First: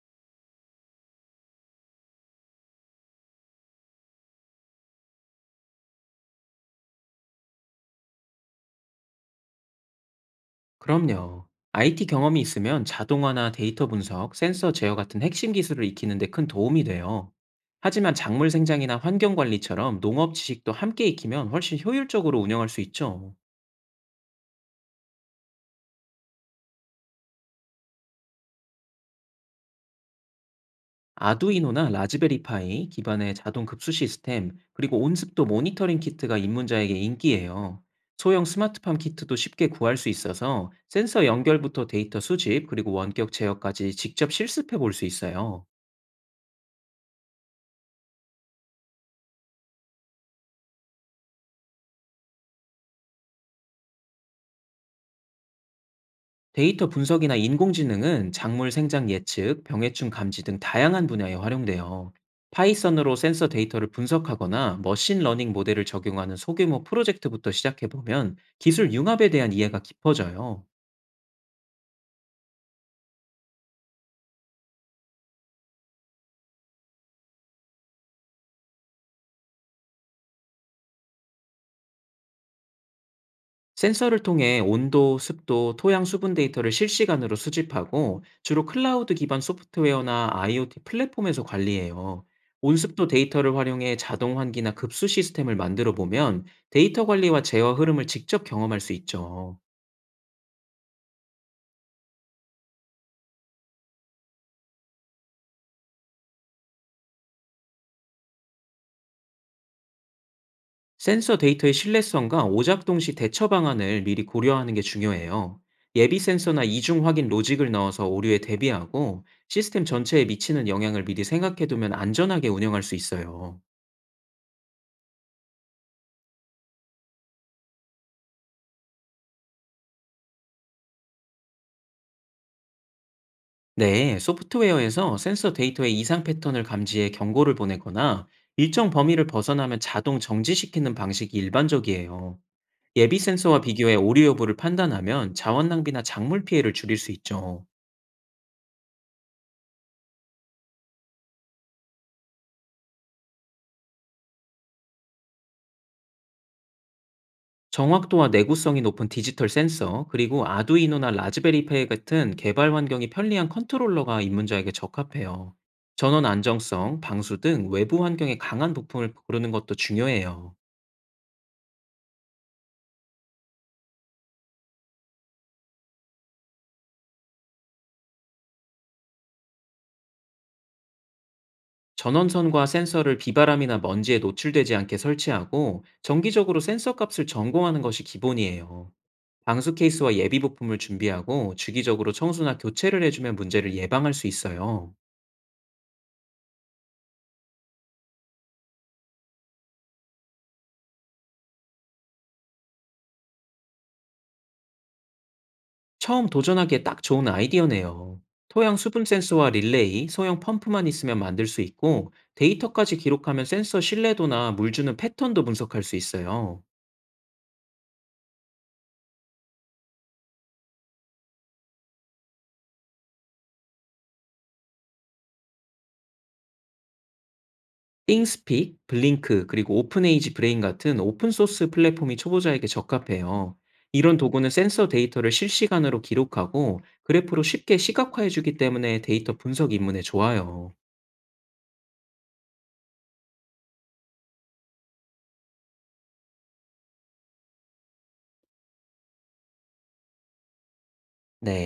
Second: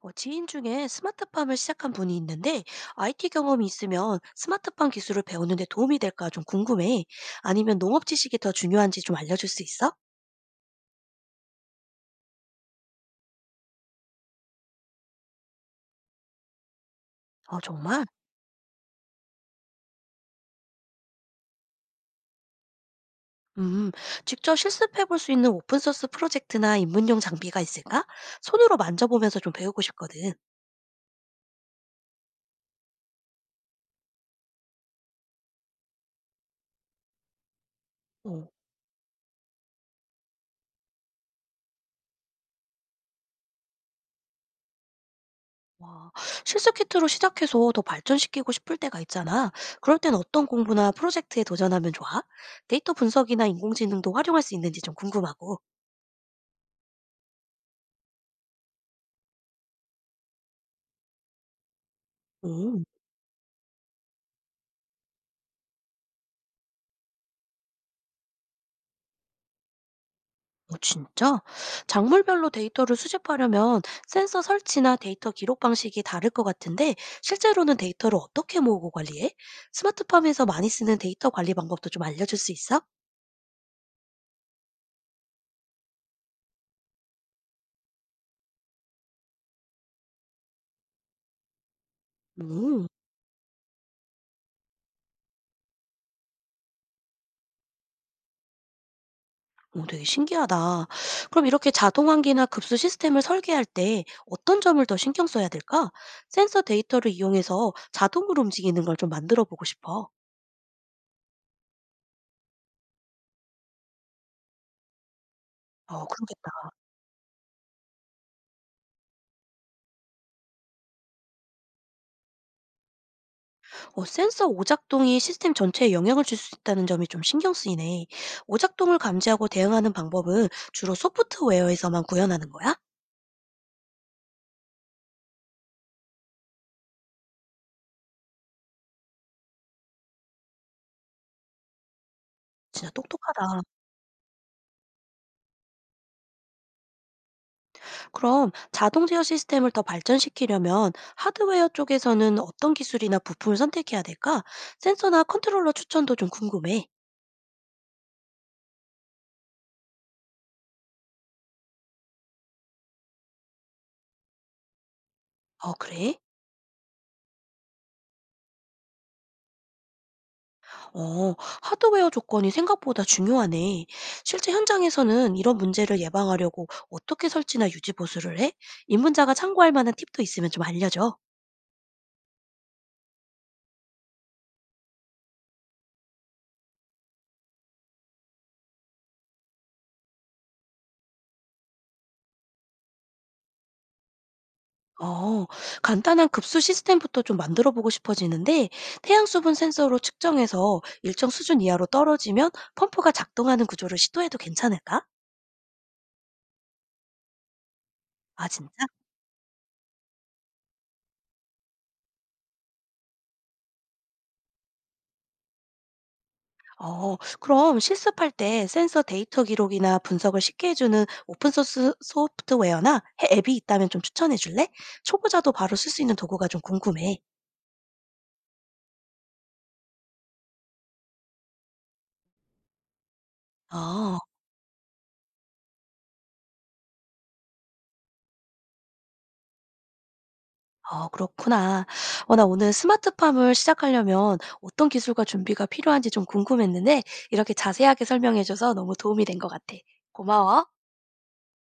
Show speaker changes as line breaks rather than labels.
지인 중에 스마트팜을 시작한 분이 있는데 IT 경험이 있으면 스마트팜 기술을 배우는 데 도움이 될까 좀 궁금해. 아니면 농업 지식이 더 중요한지 좀 알려줄 수 있어?
그럼요. IT 경험이 있으면 자동화나 데이터 분석, 센서 제어 같은 핵심 기술을 익히는 데 큰 도움이 돼요.
어, 정말?
하지만 작물 생장이나 환경 관리처럼 농업 지식도 함께 익히면 훨씬 효율적으로 운영할 수 있죠.
음, 직접 실습해 볼 수 있는 오픈소스 프로젝트나 입문용 장비가 있을까? 손으로 만져보면서 좀 배우고 싶거든.
아두이노나 라즈베리파이 기반의 자동 급수 시스템, 그리고 온습도 모니터링 키트가 입문자에게 인기예요. 소형
어,
스마트팜 키트도 쉽게 구할 수 있어서 센서 연결부터 데이터 수집, 그리고 원격 제어까지 직접 실습해 볼 수 있어요.
와, 실습 키트로 시작해서 더 발전시키고 싶을 때가 있잖아. 그럴 땐 어떤 공부나 프로젝트에 도전하면 좋아? 데이터 분석이나 인공지능도 활용할 수 있는지 좀 궁금하고.
데이터 분석이나 인공지능은 작물 생장 예측, 병해충 감지 등 다양한 분야에 활용돼요.
음.
파이썬으로 센서 데이터를 분석하거나 머신 러닝 모델을 적용하는 소규모 프로젝트부터 시작해보면 기술 융합에 대한 이해가 깊어져요.
어, 진짜? 작물별로 데이터를 수집하려면 센서 설치나 데이터 기록 방식이 다를 것 같은데, 실제로는 데이터를 어떻게 모으고 관리해? 스마트팜에서 많이 쓰는 데이터 관리 방법도 좀 알려줄 수 있어?
센서를 통해 온도, 습도, 토양 수분 데이터를 실시간으로 수집하고 주로 클라우드 기반 소프트웨어나 IoT 플랫폼에서 관리해요.
음,
온습도 데이터를 활용해 자동 환기나 급수 시스템을 만들어 보면 데이터 관리와 제어 흐름을 직접 경험할 수 있죠.
오, 되게 신기하다. 그럼 이렇게 자동환기나 급수 시스템을 설계할 때 어떤 점을 더 신경 써야 될까? 센서 데이터를 이용해서 자동으로 움직이는 걸 좀 만들어 보고 싶어.
센서 데이터의 신뢰성과 오작동 시 대처 방안을 미리 고려하는 게 중요해요.
어,
예비 센서나
그러겠다.
이중 확인 로직을 넣어서 오류에 대비하고 시스템 전체에 미치는 영향을 미리 생각해 두면 안전하게 운영할 수 있어요.
어, 센서 오작동이 시스템 전체에 영향을 줄 수 있다는 점이 좀 신경 쓰이네. 오작동을 감지하고 대응하는 방법은 주로 소프트웨어에서만 구현하는 거야?
네, 소프트웨어에서 센서 데이터의 이상 패턴을 감지해 경고를 보내거나 일정 범위를 벗어나면 자동 정지시키는 방식이 일반적이에요.
진짜
예비
똑똑하다.
센서와 비교해 오류 여부를 판단하면 자원 낭비나 작물 피해를 줄일 수 있죠.
그럼 자동 제어 시스템을 더 발전시키려면 하드웨어 쪽에서는 어떤 기술이나 부품을 선택해야 될까? 센서나 컨트롤러 추천도 좀 궁금해.
정확도와 내구성이 높은 디지털 센서, 그리고 아두이노나 라즈베리파이 같은 개발 환경이 편리한 컨트롤러가 입문자에게 적합해요.
어, 그래?
전원 안정성, 방수 등 외부 환경에 강한 부품을 고르는 것도 중요해요.
어, 하드웨어 조건이 생각보다 중요하네. 실제 현장에서는 이런 문제를 예방하려고 어떻게 설치나 유지 보수를 해? 입문자가 참고할 만한 팁도 있으면 좀 알려줘.
전원선과 센서를 비바람이나 먼지에 노출되지 않게 설치하고 정기적으로 센서 값을 점검하는 것이 기본이에요. 방수 케이스와 예비 부품을 준비하고 주기적으로 청소나 교체를 해주면 문제를 예방할 수 있어요.
어, 간단한 급수 시스템부터 좀 만들어 보고 싶어지는데, 태양 수분 센서로 측정해서 일정 수준 이하로 떨어지면 펌프가 작동하는 구조를 시도해도 괜찮을까?
처음 도전하기에 딱 좋은 아이디어네요.
아,
토양
진짜?
수분 센서와 릴레이, 소형 펌프만 있으면 만들 수 있고 데이터까지 기록하면 센서 신뢰도나 물 주는 패턴도 분석할 수 있어요.
어, 그럼 실습할 때 센서 데이터 기록이나 분석을 쉽게 해주는 오픈소스 소프트웨어나 앱이 있다면 좀 추천해 줄래? 초보자도 바로 쓸 수 있는 도구가 좀 궁금해.
띵스픽, 블링크, 그리고 오픈에이지 브레인 같은 오픈 소스 플랫폼이 초보자에게 적합해요. 이런
어,
도구는 센서 데이터를 실시간으로 기록하고 그래프로 쉽게 시각화해 주기 때문에 데이터 분석 입문에 좋아요.
어, 그렇구나. 어, 나 오늘 스마트팜을 시작하려면 어떤 기술과 준비가 필요한지 좀 궁금했는데 이렇게 자세하게 설명해줘서 너무 도움이 된 것 같아. 고마워.
네.